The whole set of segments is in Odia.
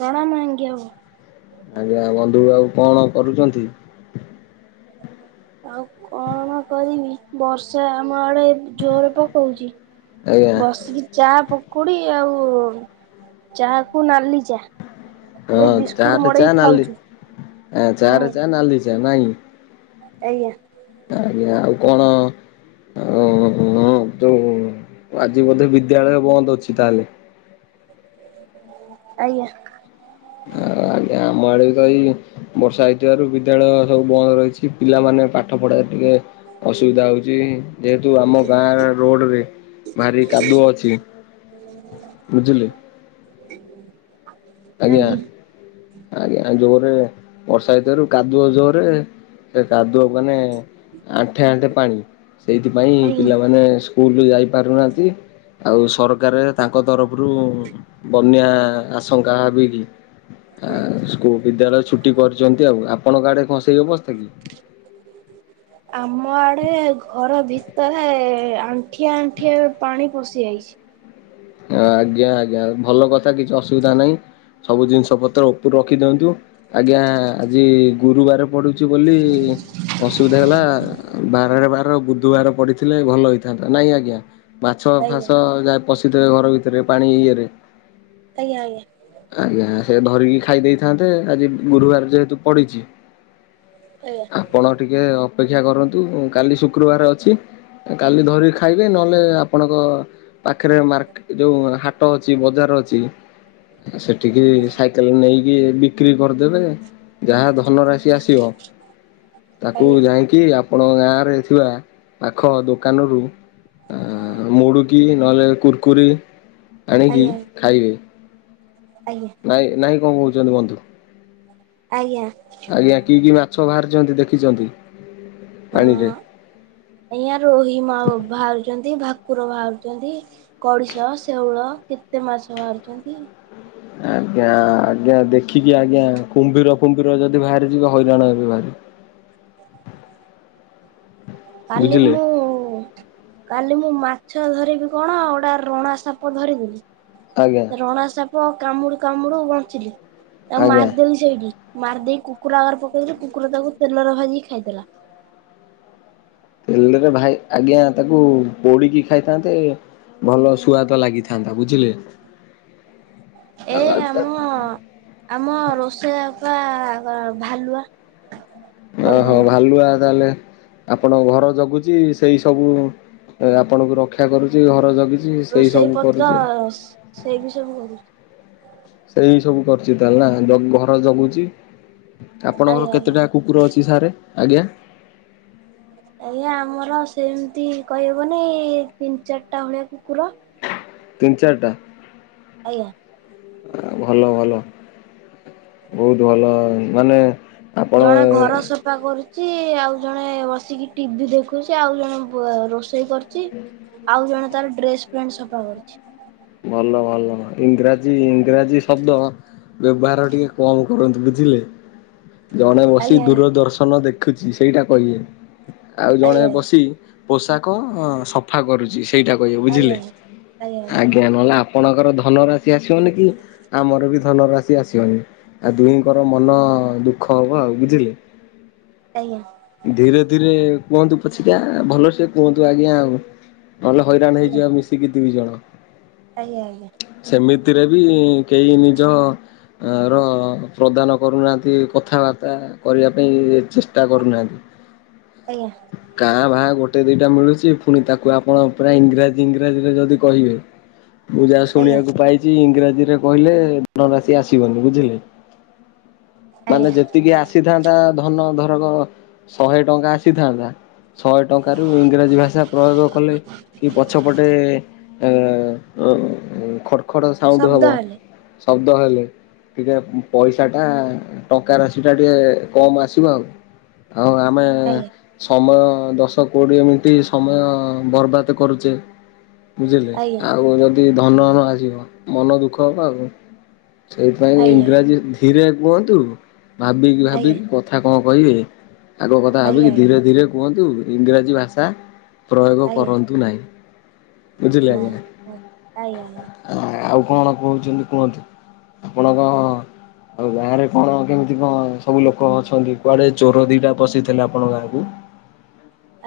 ପ୍ରଣାମ ଆଜ୍ଞା। ଆଜ୍ଞା ବନ୍ଧୁ ଆଉ କଣ କରୁଛନ୍ତି? ଆଉ କଣ କରିବି ବର୍ଷା ଆମ ଆଡେ ଜୋର ପକଉଛି। ଆଜ୍ଞା ବସିକି ଚା ପକୋଡି ଆଉ ଚାହା କୁ ନାଲି ଚା। ଏ ହଁ ଚା ବିସ୍କୁଟ ରେ ମଡେଇ ଚା ନାଲି, ଖାଉଛୁ ଚା ରେ ହୁଁ ଚା ନାଲି ଚା ନାଇଁ? ଆଜ୍ଞା। ଆଜ୍ଞା ଆଉ କଣ? ଓ ହଁ ଯୋଉ ଆଜି ବୋଧେ ବିଦ୍ୟାଳୟ ବନ୍ଦ ଅଛି ତାହେଲେ? ଆଜ୍ଞା। ଆମ ଆଡେ ତ ଏୟୀ ବର୍ଷା ହେଇଥିବାରୁ ବିଦ୍ୟାଳୟ ସବୁ ବନ୍ଦ ରହିଛି। ପିଲାମାନେ ପାଠ ପଢାରେ ଟିକେ ଅସୁବିଧା ହଉଛି। ଯେହେତୁ ଆମ ଗାଁ ରୋଡ ରେ ଭାରି କାଦୁଅ ଅଛି। ବୁଝିଲି। [inaudible] ଆଜ୍ଞା ଆଜ୍ଞା ଜୋରେ ବର୍ଷା ଭିତରୁ କାଦୁଅ ଜୋରେ ସେ କାଦୁଅ ମାନେ ଆଣ୍ଠେ ଆଣ୍ଠେ ପାଣି, ସେଇଥିପାଇଁ ଆଜ୍ଞା ପିଲାମାନେ ସ୍କୁଲୁ ଯାଇ ପାରୁନାହାନ୍ତି ଆଉ ସରକାର ତାଙ୍କ ତରଫରୁ ବନ୍ୟା ଆଶଙ୍କା ହେବେ କିି? ସ୍କୂଲ ବିଦ୍ୟାଳୟ ଛୁଟି କରିୁଛନ୍ତି ଆଉ। ଆପଣଙ୍କ ଆଡେ କଣ ସେଇ ଅବସ୍ଥା କି? ଆମ ଆଡ଼େ ଘର ଭିତରେ ଆଣ୍ଠିଏ ଆଣ୍ଠିଏ ପାଣି ପଶି ଯାଇଛି। ଆଜ୍ଞା ଆଜ୍ଞା ଭଲ କଥା କିଛି ଅସୁବିଧା ନାହିଁ। ସବୁ ଜିନିଷ ପତ୍ର ଉପରୁ ରଖି ଦିଅନ୍ତୁ ଆଜ୍ଞା ଆଜି ଗୁରୁବାର ପଡୁଛି ବୋଲି ଅସୁବିଧା ହେଲା ବାରରେ ବାର ବୁଧବାର ପଢିଥିଲେ ଭଲ ହେଇଥାନ୍ତା ନାଇଁ ଆଜ୍ଞା? ମାଛ ଆଜ୍ଞା ଫାସ ଯାଏ ପଶିଥିବେ ଘର ଭିତରେ ପାଣି ଇଏରେ ଆଜ୍ଞା ଆଜ୍ଞା। ଆଜ୍ଞା ସେ ଧରିକି ଖାଇ ଦେଇଥାନ୍ତେ ଆଜି ଗୁରୁବାର ଯେହେତୁ ପଡିଛି ଆଜ୍ଞା। ଆପଣ ଟିକେ ଅପେକ୍ଷା କରନ୍ତୁ କାଲି ଶୁକ୍ରବାର ଅଛି। କାଲି ଧରିକି ଖାଇବେ ନହେଲେ ଆପଣଙ୍କ ଏଥିରେ ମାର୍କେ ଯୋଉ ହାଟ ଅଛି ବଜାର ଅଛି ସେଠିକି ଶା ସାଇକେଲ୍ ନେଇକି ବିକ୍ରି କରିଦେବେ। ଯାହା ଧନ ରାଶି ଆସିବ ତାକୁ ଆଜ୍ଞା ଯାଇକି କି ଆପଣଙ୍କ ଗାଁରେ ଥିବା ପାଖ ଦୋକାନରୁ ଆ ମୁଡୁକି ନହେଲେ କୁୁରକୁରି ଆଣିକି ଆଜ୍ଞା ଖାଇବେ। ଆଜ୍ଞା। ନାଇଁ, ନାହିଁ କଣ କହୁଛନ୍ତି ବନ୍ଧୁ? ଆଜ୍ଞା। ଆଜ୍ଞା। କି କି ମାଛ ବାହାରିଛନ୍ତି ଦେଖିଛନ୍ତି, ପାଣିରେ? ହଁ ଆଜ୍ଞା, ରୋହି ମା ବାହାରୁଛନ୍ତି, ଭାକୁର ବାହାରୁଛନ୍ତି ଗଡିଶ, ଶେଉଳ କେତେ ମାଛ ବାହାରୁଛନ୍ତି ଆଜ୍ଞା, ଆଜ୍ଞା। ଦେଖିକି ଆଜ୍ଞା କୁମ୍ଭୀର କୁମ୍ଭୀର ଯଦି ବାହାରିଯିବେ, ହଇରାଣ ହେବେ ଭାରି। କାଲି ବୁଝିଲେ ମୁଁ କାଲି ମୁଁ ମାଛ ଧରିବି କଣ, ଗୋଟା ରଣା ସାପ ଧରିଦେଲି ଆଜ୍ଞା। ରଣା ସାପ କାମୁଡୁ କାମୁଡୁ ବଞ୍ଚିଲି, ଆଉ ଆଜ୍ଞା। ମାରିଦେଇ ଦେଇକି ମାରିଦେଇ କୁକୁର ଆଗରେ ପକେଇଦେଲି, କୁକୁର ତାକୁ ତେଲରେ ଭାଜିକି ଖାଇଦେଲା। ତେଲରେ ଭାଇ ଆଜ୍ଞା, ତାକୁ ପୋଡିକି ଖାଇଥାନ୍ତେ ଭଲ ସୁୁଆଦ ଲାଗିଥାନ୍ତା, ବୁଝିଲେ? ଏଇ ଆମ, ଆମ ରୋଷେଇଆପା ଭା-ଭାଲୁଆ। ଓହୋ, ଭାଲୁଆ ତାହେଲେ ଆପଣଙ୍କ ଘର ଜଗୁଚି, ସେଇ ସବୁ ଆପଣଙ୍କୁ ରକ୍ଷା କରୁଛି, ଘର ଜଗି ରୋଷେଇ ପତ୍ର ସେ-ସେଇ ବି ସବୁ କରୁଛି। ସେଇ ସବୁ କରୁଛି ତାହେଲେ ନା? ଘର ଜଗୁଛି, ଆପଣଙ୍କର ଆଜ୍ଞା ଆଜ୍ଞା। କେତେଟା କୁକୁର ଅଛି ସାର୍? ଆଜ୍ଞା। ଆଜ୍ଞା, ଆମର ସେମତି କହିହବନି ତିନି ଚାରଟା ଭଳିଆ କୁକୁର। ତିନ ଚାରଟା? ଆଜ୍ଞା। ଆ ଭଲ, ଭଲ। ବହୁତ ଭଲ ମାନେ ଆପଣ ଜଣେ ଘର ସଫ୍ ଫା କରୁଚି, ଆଉ ଜଣେ ବସିକି ଟିଭି ଦେଖୁଛି, ଆଉ ଜଣେ ବ ରୋ ରୋଷେଇ କରୁଚି, ଆଉ ଜଣେ ତାର ଡ୍ରେସ୍ ପେଣ୍ଟ ସଫା କରୁଛି। ଭଲ ଭଲ। ଇଂରାଜୀ, ଇଂରାଜୀ ଶବ୍ଦ ବ୍ୟବହାର ଟିକେ କମ କରନ୍ତୁ, ବୁଝିଲେ? ଜଣେ ବସି ଆଜ୍ଞା ଆଜ୍ଞା ଦୂରଦର୍ଶନ ଦେଖୁଛି ସେଇଟା କହିବେ। ଆଉ ଜଣେ ଆଜ୍ଞା ବସି ପୋଷାକ ଅ ସଫା କରୁଛି। ସେଇଟା କହିବେ ଆଜ୍ଞା, ବୁଝିଲେ। ଆଜ୍ଞା। ଆଜ୍ଞା। ନହେଲେ ଆପଣଙ୍କର ଧନ ରାଶି ଆସିବନି କି, ଆମର ବି ଧନରାଶି ଆସିବନି। ଆଉ ଦୁହିଁଙ୍କର ମନ ଦୁଃଖ ହବ ଆଉ ବୁଝିଲେ? ଆଜ୍ଞା। ଧୀରେ ଧୀରେ କୁହନ୍ତୁ ପଛିକା, ଭଲସେ କୁହନ୍ତୁ ଆଜ୍ଞା ଆଉ। ନହେଲେ ହଇରାଣ ହେଇଯିବା ମିଶିକି ଦୁଇ ଜଣ। ଆଜ୍ଞା ଆଜ୍ଞା। ସେମିତିରେ ବି କେହି ନିଜ ଆ ର ପ୍ରଦାନ କରୁନାହାଁନ୍ତି କଥାବାର୍ତ୍ତା କରିବାପାଇଁ ଏ ଚେଷ୍ଟା କରୁନାହାଁନ୍ତି। ଆଜ୍ଞା। କାଁ ଭାଁ ଗୋଟେ ଦିଟା ମିଳୁଛି, ପୁଣି ତାକୁ ଆପଣ ପୁରା ଇଂରାଜୀ, ଇଂରାଜୀରେ ଯଦି କହିବେ ମୁଁ ଯାହା ଆଜ୍ଞା ଶୁଣିଆକୁ ପାଇଛି, ଇଂରାଜୀରେ କହିଲେ ଧନରାଶି ଆସିବନି ବୁଝିଲେ? ମାନେ ଆଜ୍ଞା। ଯେତିକି ଆସିଥାନ୍ତା ଧନ, ଧରକ ଶହେ ଟଙ୍କା ଆସିଥାନ୍ତା ଶହେ ଟଙ୍କାରୁୁ ଇଂରାଜୀ ଭାଷା ପ୍ରୟୋଗ କଲେ, କି ପଛପଟେ ଏଁ ଉମ୍ ଖଡ୍ ଖଡ୍ ସାଉଣ୍ଡ ଶବ୍ଦ ହବ, ହେଲେ ଶବ୍ଦ ହେଲେ ଟିକେ ପଇସାଟା, ଟଙ୍କା ରାଶିଟା ଟିକେ କମ ଆସିବ ଆଉ। ହଉ ଆମେ ଆଜ୍ଞା ସମୟ ଦଶ କୋଡିଏ ମିଣ୍ଟି ସମୟ ବରବାଦ କରୁଛେ ବୁଝିଲେ? ଆଜ୍ଞା ଆଉ ଯଦି ଧନ ନ ଆସିବ, ମନ ଦୁଃଖ ହବ ଆଉ। ସେଇଥିପାଇଁ ଆଜ୍ଞା ଆଜ୍ଞା ଇଂରାଜୀ ଧୀରେ କୁହନ୍ତୁ ଭାବିକି ଆଜ୍ଞା ଭାବିକି କ କଥା କଣ କହିବେ ଆଗ କଥା ଆଜ୍ଞା ଭାବିକି ଧୀରେ ଧୀରେ କୁହନ୍ତୁ ଇଂରାଜୀ ଭାଷା। ପ୍ରୟୋଗ ଆଜ୍ଞା। କରନ୍ତୁ ନାହିଁ। ନାଇଁ ଆ ଆଜ୍ଞା ଆଜ୍ଞା। ଆ ଆଉ କଣ କହୁଛନ୍ତି କୁହନ୍ତୁ ଆପଣ କ? ଆଉ ଗାଁ ରେ କଣ କେମିତି କଣ ସବୁ ଲୋକ ଅଛନ୍ତି କୁଆଡେ ଚୋର ଦିଟା ପଶିଥିଲେ ଆପଣଙ୍କ ଗାଁକୁ?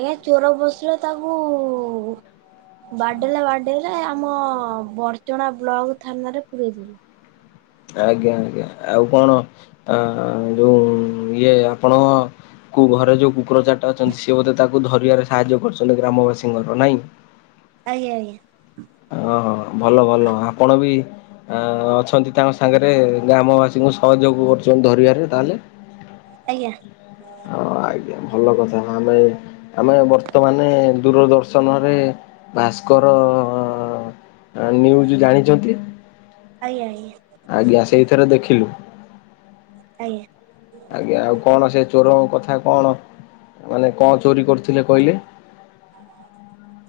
ଆଜ୍ଞା ଚୋର ପଶିଲେ ତାକୁ। ବାଡେଇଲେ ବାଡେଇଲେ ଆମ ବରଚଣା ବ୍ଲକ ଥାନାରେ ପୁରେଇଦେଲୁ। ଆଜ୍ଞା ଆଜ୍ଞା ଆଉ କଣ ଆ ଯୋଉ ଇଏ ଆପଣ। କୁ ଘରେ ଯୋଉ କୁକୁର ଚାରଟା ଅଛନ୍ତି ସିଏ ବୋଧେ ତାକୁ ଧରିବାରେ ସାହାଯ୍ୟ କରିଛନ୍ତି ଗ୍ରାମବାସୀଙ୍କର ନାଇଁ। ଆଜ୍ଞା ଆଜ୍ଞା। ଓହୋ ଭଲ ଭଲ ଆପଣ ବି। ଆ ଅଛନ୍ତି ତାଙ୍କ ସାଙ୍ଗରେ ଗ୍ରାମବାସୀଙ୍କୁ ସହଯୋଗ କରୁଛନ୍ତି ଧରିବାରେ ତାହେଲେ। ଆଜ୍ଞା। ହଁ ଆଜ୍ଞା ଭଲ କଥା ଆମେ ଆମେ ବର୍ତ୍ତମାନେ ଦୂରଦର୍ଶନ ରେ। ଭାସ୍କର ଅ ନ୍ୟୁଜ ଜାଣିଛନ୍ତି? ଆଜ୍ଞା ଆଜ୍ଞା। ଆଜ୍ଞା ସେଇଥିରେ ଦେଖିଲୁ। ଆଜ୍ଞା। ଆଜ୍ଞା ଆଉ କଣ ସେ ଚୋର କଥା କଣ ମାନେ କଣ ଚୋରି କରୁଥିଲେ କହିଲେ? ଆ।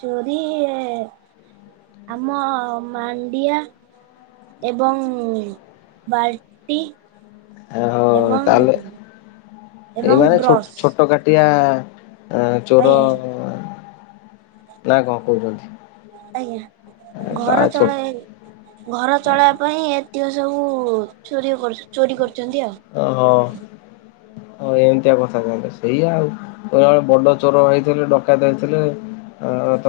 ଚୋରି ଆମ ମାଣ୍ଡିଆ। ଏବଂ ବାଲଟି। ଓହୋ ତାହେଲେ ଏଇ ଏବଂ ମାନେ ବ୍ରସ୍ ଛୋ-ଛୋଟ କା ଟିଆ ଏ ଚୋର। ଆଜ୍ଞା ନା କଣ ଆଜ୍ଞା। କହୁଛନ୍ତି ଏ ତା ଘର ଛୋ ଚଳାଇ ଘର ଚଳେଇବା ପାଇଁ ଏତିକ ସବୁ ଚୋରି କରୁ ଚୋରି କରୁଛନ୍ତି ଆଉ। ଓହୋ ଓ ଏମିତିଆ କଥା ତାହେଲେ ସେଇଆ ଆଉ। [unintelligible] ବଡ ଚୋର ହେଇଥିଲେ ଡକାୟତ ହେଇଥିଲେ। ଆ ତ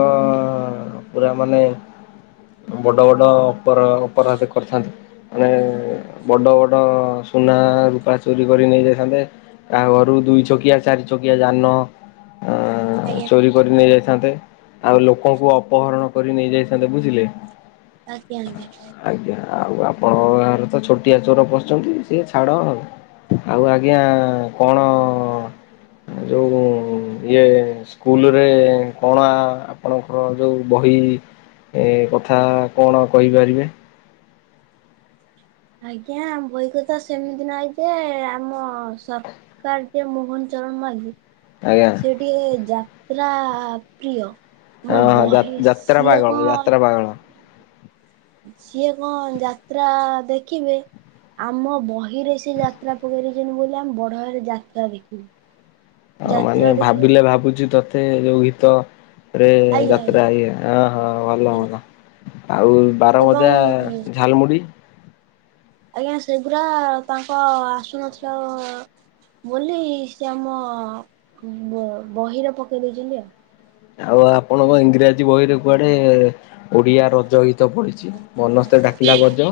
ପୁରା ମାନେ ବଡ ବଡ। ଅପର ଅପରାଧ କରିଥାନ୍ତି ମାନେ ବଡ଼ ବଡ଼ ସୁୁନା, ରୂପା ଚୋରି କରି ନେଇଯାଇଥାନ୍ତେ। କାହା ଘରୁ ଦୁଇ ଚକିଆ, ଚାରି ଚକିଆ ଯାନ ଅ ଆଜ୍ଞା। ଚୋରି କରି ନେଇ ଯାଇଥାନ୍ତେ ଆଉ ଲୋକଙ୍କୁ ଅପହରଣ କରି ନେଇ ଯାଇଥାନ୍ତେ ବୁଝିଲେ। ଆଜ୍ଞା ଆଜ୍ଞା। ଆଜ୍ଞା ଆଉ ଆପଣଙ୍କ ଗାଁରେ ତ ଛୋଟିଆ ଚୋର ପଶୁଛନ୍ତି। ସିଏ ଛାଡ଼ ଆଉ ଆଉ ଆଜ୍ଞା କଣ? ଯୋଉ ଇଏ ସ୍କୁଲରେ କଣ ଆପଣଙ୍କର ଯଉ ବହି। ଏ କଥା କଣ କହିପାରିବେ? ଆଜ୍ଞା ବହି କଥା ସେମିତି ନାହିଁ ଯେ ଆମ ସ କାର ଯେ ମୋହନ ଚରଣ ମାଝି। ଆଜ୍ଞା। ସିଏ ଯାତ୍ରା ପ୍ରିୟ ମୋ ହଁ ଯା ବହି ଯାତ୍ରା ସିଏ ପାଗଳ କ। ଯାତ୍ରା ପାଗଳ। ସିଏ କଣ ଯାତ୍ରା ଦେଖିବେ। ଆମ ବହିରେ ସେ ଯାତ୍ରା ପକେଇ ଦେଇଛନ୍ତି ବୋଲି ଆମେ ବଡ ହେଲେ ଯାତ୍ରା ଦେଖିବୁ। ହଁ ମାନେ ଯାତ୍ରା ଦେଖିବେ ଭାବିଲେ ଭାବୁଛି ତୋତେ ଯୋଉ ଗୀତ। ରେ ଆଜ୍ଞା ଯାତ୍ରା ଆଜ୍ଞା ଇଏ ଏଁ ହଁ ଭଲ ଆଜ୍ଞା ଭଲ ଆଉ। ବାରମଜା ଏବଂ ଝାଲମୁଡ଼ି। ଆଜ୍ଞା ସେଗୁଡା ତାଙ୍କ ଆସୁନଥିଲ ବୋଲି ସେ ଆମ ବହିରେ ପକେଇ ଦେଇଛନ୍ତି ଆଉ ଆଉ ଆପଣଙ୍କ ଇଂରାଜୀ ବହିରେ କୁଆଡେ ଓଡିଆ ରଜ ଗୀତ ପଢିଛି। ବନସ୍ତେ ଡାକିଲା ଗଜ।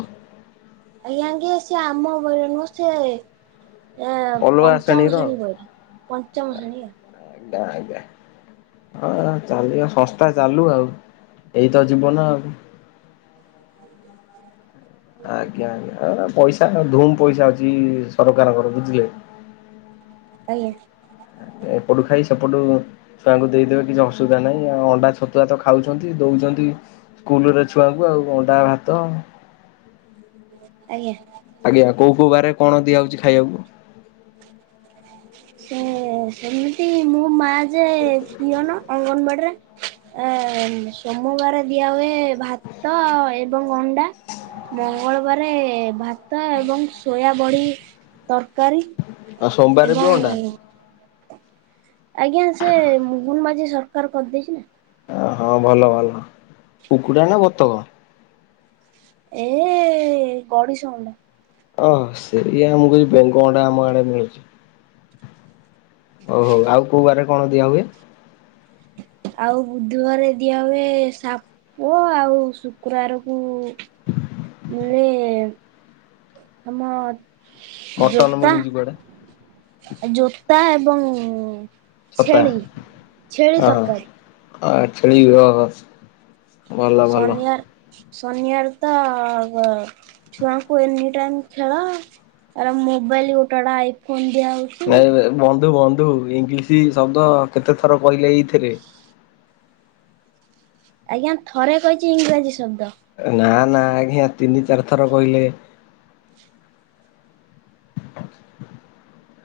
ଆଜ୍ଞା କି ସେ‌ ଆମ ବହିରେ ନୁହେଁ ସେ ଏ ଅଲଗା ପଞ୍ଚମ ଶ୍ରେଣୀର ଆଉ। ଶ୍ରେଣୀ ବହିରେ ପଞ୍ଚମ ଶ୍ରେଣୀ ଆଉ ଆଜ୍ଞା ଆଜ୍ଞା। ହଁ ଚାଲିବା ସଂସ୍ଥା ଚାଲୁ ଆଉ ଏଇତ ଜୀବନ ଆଉ ଆଜ୍ଞା ଆଜ୍ଞା ପଇସା ଧୁମ ପଇସା ଅଛି ସରକାରଙ୍କର ବୁଝିଲେ? ଆଜ୍ଞା। ଏପଟୁ ଖାଇ ସେପୁଟୁ ଛୁଆଙ୍କୁ ଦେଇଦେବେ କିଛି ଅସୁବିଧା ନାହିଁ ଆଉ ଅଣ୍ଡା ଛତୁଆ ତ ଖାଉଛନ୍ତି ଦଉଛନ୍ତି। ସ୍କୁଲରେ ଛୁଆଙ୍କୁ ଆଉ ଅଣ୍ଡା ଭାତ। ଆଜ୍ଞା। ଆଜ୍ଞା କୋଉ ବାରେ କଣ ଦିଆ ହଉଛି ଖାଇବାକୁ? ସେ ସେମିତି ମୋ ମା ଯେ ପିଅନ। ଅଙ୍ଗନବାଡ଼ିରେ ସୋମବାର ଦିଆ ହୁଏ ଭାତ ଏବଂ ଅଣ୍ଡା ମଙ୍ଗଳ ବାରେ ଭାତ ଏବଂ ସୋୟା ବଡି ତରକାରୀ। ଆଉ ସୋମବାରରେ ବି ଏବଂ ଅଣ୍ଡା। ଆଜ୍ଞା ସେ ମୋହନ ମାଝି ସରକାର କରିଦେଇଛି ନା। ଓ ହଁ ଭଲ ଭଲ କୁକୁଡ଼ା ନା ବତକ? ଏ ଗଢିଶଅଣ୍ଡା। ଓହ ସେଇଆ ମୁ କହୁଛି ବେଙ୍ଗ ଅଣ୍ଡା ଆମ ଆଡେ ମିଳୁଛି। ହଉ ହଉ ଆଉ କୋଉ ବାରେ କଣ ଦିଆ ହୁଏ? ଆଉ ବୁଧବାରେ ଦିଆ ହୁଏ ସାପ ଆଉ ଶୁକ୍ରବାରକୁ [unintelligible] [inaudible] ମିଳେ ଆମ ମଟନ ଜୋତା। ମିଳୁଛି କୁଆଡେ ଜୋତା ଏବଂ ଛତା ଛେଳି ଛେଳି ହ ତରକାରୀ ଆ ଛେଳି ଭଲ ଭଲ ସନିଆର ଶନିବାର ତ ଛୁଆଙ୍କୁ ଏନି ଟାଇମ ଖେଳ। ତାର ମୋବାଇଲ ଗୋଟେ ଗୋଟେ ଆଇଫୋନ ଦିଆ ହଉଛି। ନ ବନ୍ଧୁ ବନ୍ଧୁ ଇଂଲିଶ ଶବ୍ଦ କେତେ ଥର କହିଲେ ଏଇଥିରେ? ଆଜ୍ଞା ଥରେ କହିଛି ଇଂରାଜୀ ଶବ୍ଦ। ନା ନା ଆଜ୍ଞା ତିନି ଚାରି ଥର କହିଲେ।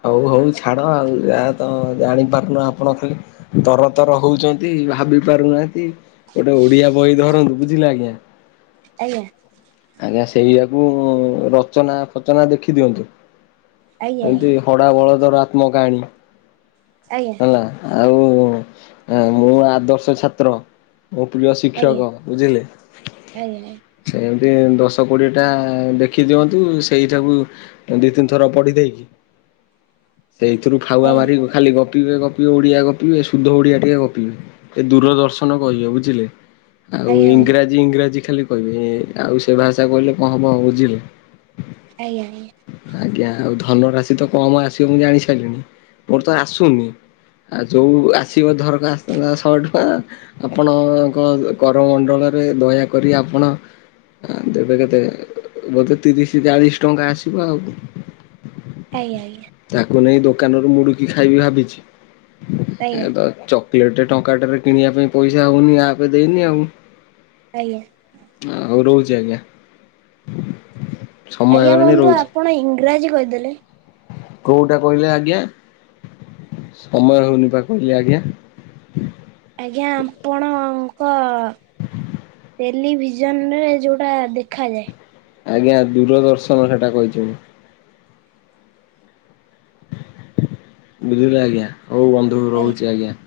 ହଉ ହଉ ଛାଡ଼ ଆଉ ଯାହା ତ ଜାଣିପାରୁନ ଆପଣ ଖାଲି। ତର ତର ହଉଛନ୍ତି ଭାବି ପାରୁନାହାନ୍ତି ଗୋଟେ ଓଡିଆ ବହି ଧରନ୍ତୁ ବୁଝିଲେ ଆଜ୍ଞା। ଆଜ୍ଞା। ଆଜ୍ଞା ସେଇଆକୁ ରଚନା ଫଚନା ଦେଖି ଦିଅନ୍ତୁ ଆଜ୍ଞା ଏମତି ଖଡ଼ା ବଳଦର ଆତ୍ମକାହାଣୀ ଆଜ୍ଞା ହେଲା। ଆଉ ମୁଁ ଆଦର୍ଶ ଛାତ୍ର। ମୋ ପ୍ରିୟ ଆଜ୍ଞା ଶିକ୍ଷକ ବୁଝିଲେ ଆଜ୍ଞା ଆଜ୍ଞା ସେମିତି ଦଶ ଦଶ କୋଡ଼ିଏଟା ଦେଖିଦିଅନ୍ତୁ ସେଇ ଦି ତିନି ଥର ପଡି ଦେଇକି ସେଇଥିରୁ ଫାଉଆ ଆଜ୍ଞା ମାରି ଖାଲି ଗପିବେ ଗପିବେ ଓଡ଼ିଆ ଗପିବେ ସୁଧ ଓଡିଆ ଟିକେ ଗପିବେ। ଏ ଦୂରଦର୍ଶନ କହିବେ ବୁଝିଲେ? ଆଉ ଆଜ୍ଞା ଆଜ୍ଞା ଇଂରାଜୀ ଇଂରାଜୀ ଖାଲି କହିବେ ଆଉ ସେ ଭାଷା କହିଲେ କଣ ହବ ବୁଝିଲେ? ଆଜ୍ଞା ଆଜ୍ଞା। ଆଜ୍ଞା ଆଉ ଧନ ରାଶି ତ କମ ଆସିବ ମୁଁ ଜାଣି ସାରିଲିଣି ମୋର ତ ଆସୁନି। ଆ ଯୋଉ ଆସିବ ଧରକା ଆସିଥାନ୍ତା ଶହେ ଟଙ୍କା। ଆପଣଙ୍କ କଣ କରମଣ୍ଡଳରେ ଦୟାକରି ଆପଣ ଦେବେ କେତେ ବୋଧେ ତିରିଶ ଚାଳିଶ ଟଙ୍କା ଆସିବ ଆଉ। ଆଜ୍ଞା ଆଜ୍ଞା। ତାକୁ ନେଇ ଦୋକାନରୁ ମୁଡୁକି ଖାଇବି ଭାବିଛି ଏ ଆଜ୍ଞା ତ ଚକଲେଟ ଟଙ୍କା ଟେରେ କିଣିବା ପାଇଁ ପଇସା ହଉନି ଆପ ଦେଇନି ଆଉ। ଆଜ୍ଞା। ହଉ ରହୁଛି ଆଜ୍ଞା। ସମୟ ଆଜ୍ଞା ହେଇଗଲାଣି ବନ୍ଧୁ ରହୁଛି। ଆପଣ ଇଂରାଜୀ କହିଦେଲେ। କୋଉଟା କହିଲେ ଆଜ୍ଞା ସମୟ ହଉନି ପା କହିଲି ଆଜ୍ଞା। ଆଜ୍ଞା ଆପଣଙ୍କ ଟେଲିଭିଜନରେ ଯେଉଁଟା ଦେଖାଯାଏ। ଆଜ୍ଞା ଦୂରଦର୍ଶନ ସେଟା କହିଛି ମୁଁ। ବୁଝିଲେ ଆଜ୍ଞା ହଉ ବନ୍ଧୁ ରହୁଛି ଆଜ୍ଞା।